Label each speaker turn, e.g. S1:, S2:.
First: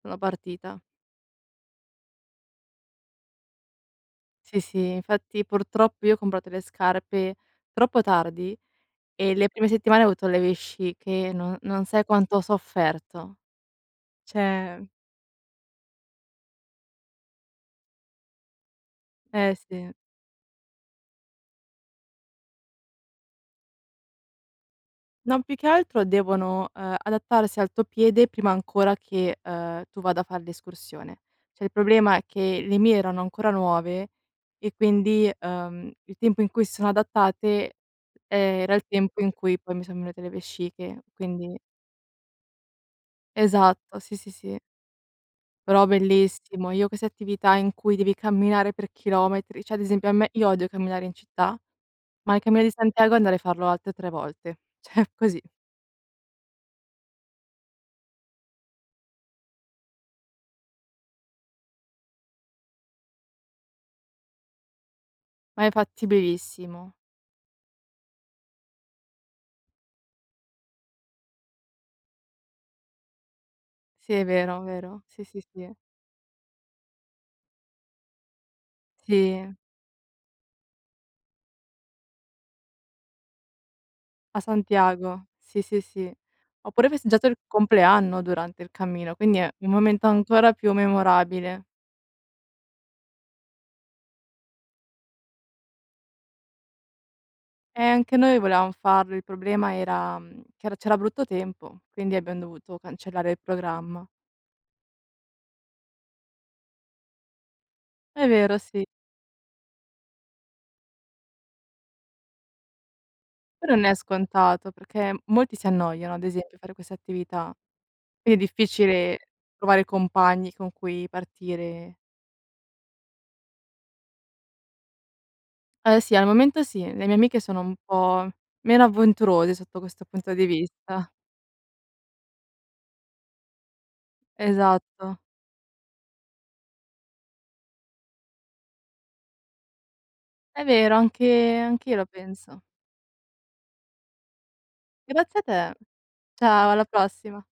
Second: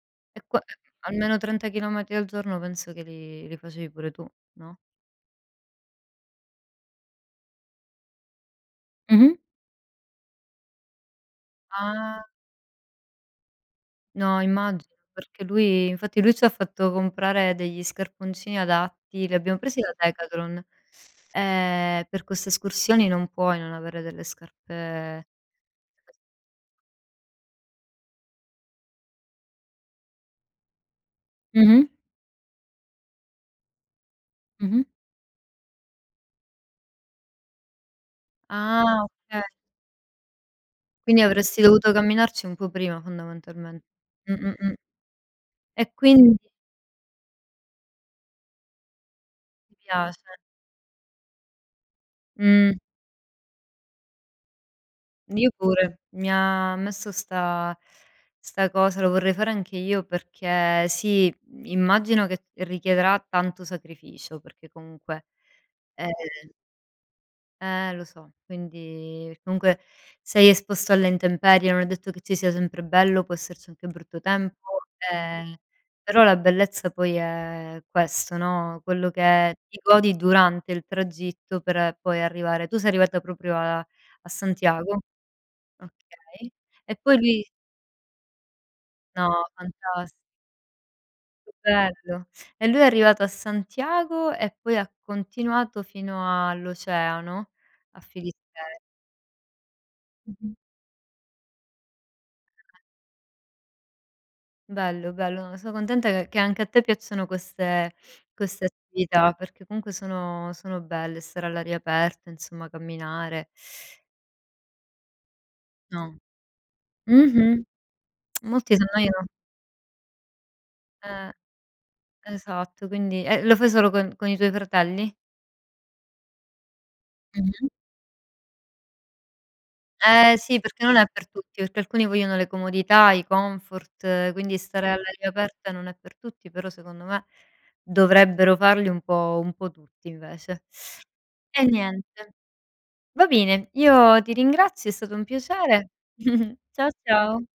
S1: Una
S2: E qua
S1: partita.
S2: almeno 30 chilometri al giorno penso che li li facevi pure tu,
S1: Sì,
S2: no?
S1: sì, infatti purtroppo io ho comprato le scarpe troppo tardi e
S2: Mh-mh.
S1: le prime settimane ho avuto le vesciche, non non sai
S2: Ah!
S1: quanto ho sofferto.
S2: No
S1: Cioè
S2: immagino, perché lui infatti lui ci fatto comprare degli scarponcini adatti, li
S1: Ehm,
S2: abbiamo presi
S1: sì.
S2: da Decathlon. Ehm, per queste escursioni non puoi non avere delle scarpe
S1: Non, più che altro devono, ehm, adattarsi al tuo piede prima ancora che, ehm, tu vada a far l'escursione. Cioè, il
S2: Mh-mh.
S1: problema è che le mie erano ancora nuove e
S2: Mh-mh.
S1: quindi, ehm, il tempo in cui s sono adattate, ehm, era il
S2: Ah!
S1: tempo in
S2: Okay.
S1: cui poi mi son venute le vesciche,
S2: Quindi
S1: quindi
S2: avresti dovuto camminarci un po' prima fondamentalmen
S1: Esatto, sì, sì,
S2: mh-mh,
S1: sì.
S2: mh. E
S1: Però
S2: quindi
S1: bellissimo! Io queste attività in cui devi camminare per chilometri,
S2: Ti
S1: cioè ad esempio a
S2: piace.
S1: me io odio camminare in città, ma il cammino
S2: Mh.
S1: Santiago andare a farlo alte 3 volte, cioè così.
S2: Io pure, mi ha messo 'sta 'sta cosa, lo vorrei fare anche io perché sì, immagino che richiederà tanto sacrificio, perché comunque.
S1: Ma è
S2: Ehm
S1: fattibilissimo.
S2: Eh, lo so! Quindi comunque sei esposto alle intemperie, non è detto che ci sia sempre bello, può esserci anche
S1: Sì,
S2: brutto
S1: è
S2: tempo,
S1: vero, vero. Sì, sì,
S2: ehm,
S1: sì.
S2: però la bellezza poi è questo, no, quello
S1: Sì.
S2: che ti godi durante il tragitto per poi arrivare tu sei arrivata proprio a a
S1: A
S2: Santiago?
S1: Santiago, sì, sì, sì.
S2: Okay.
S1: Ho pure ho
S2: E poi
S1: festeggiato il
S2: lui
S1: compleanno durante il cammino,
S2: No,
S1: quindi è un momento
S2: fantasti
S1: ancora più
S2: Che
S1: memorabile.
S2: bello! E lui è arrivato a Santiago e poi ha continuato fino all'oceano
S1: Eh,
S2: a
S1: anche noi volevam
S2: [unintelligible]
S1: farlo, il problema era, mhmm,
S2: Mh-mh.
S1: che era c'era brutto tempo, quindi abbiam dovuto
S2: [unintelligible]
S1: cancellare il programma.
S2: Bello, bello, no, sono contenta che che anche a te piacciono queste
S1: È vero,
S2: queste
S1: sì.
S2: attività, perché comunque sono sono belle, stare all'aria aperta, insomma, camminare.
S1: Però non è scontato, perché molti si
S2: No.
S1: annoiano ad esempio a fare questa attività.
S2: Mh-mh.
S1: È
S2: Molti si annoiano
S1: difficile trovare compagni con cui
S2: Eh,
S1: partire e
S2: esatto, quindi e lo fai solo con con i tuoi fratelli?
S1: Uhm, sì, al momento sì, le mie amiche sono
S2: Mh-mh.
S1: un po', meno avventurose sotto questo punto
S2: Eh
S1: di
S2: si! Perché non è
S1: vista.
S2: per tutti, perché alcuni vogliono le comodità, i comfort, quindi stare
S1: Esatto.
S2: all'aria aperta non è per tutti, però secondo me, dovrebbero farli un po' un po' tutti invece.
S1: È vero, anche
S2: E
S1: anch'io lo
S2: niente.
S1: penso.
S2: Va bene, io ti ringrazio, è stato un
S1: Grazie a te.
S2: piacere.
S1: Ciao, alla
S2: Ciao, ciao.
S1: prossima.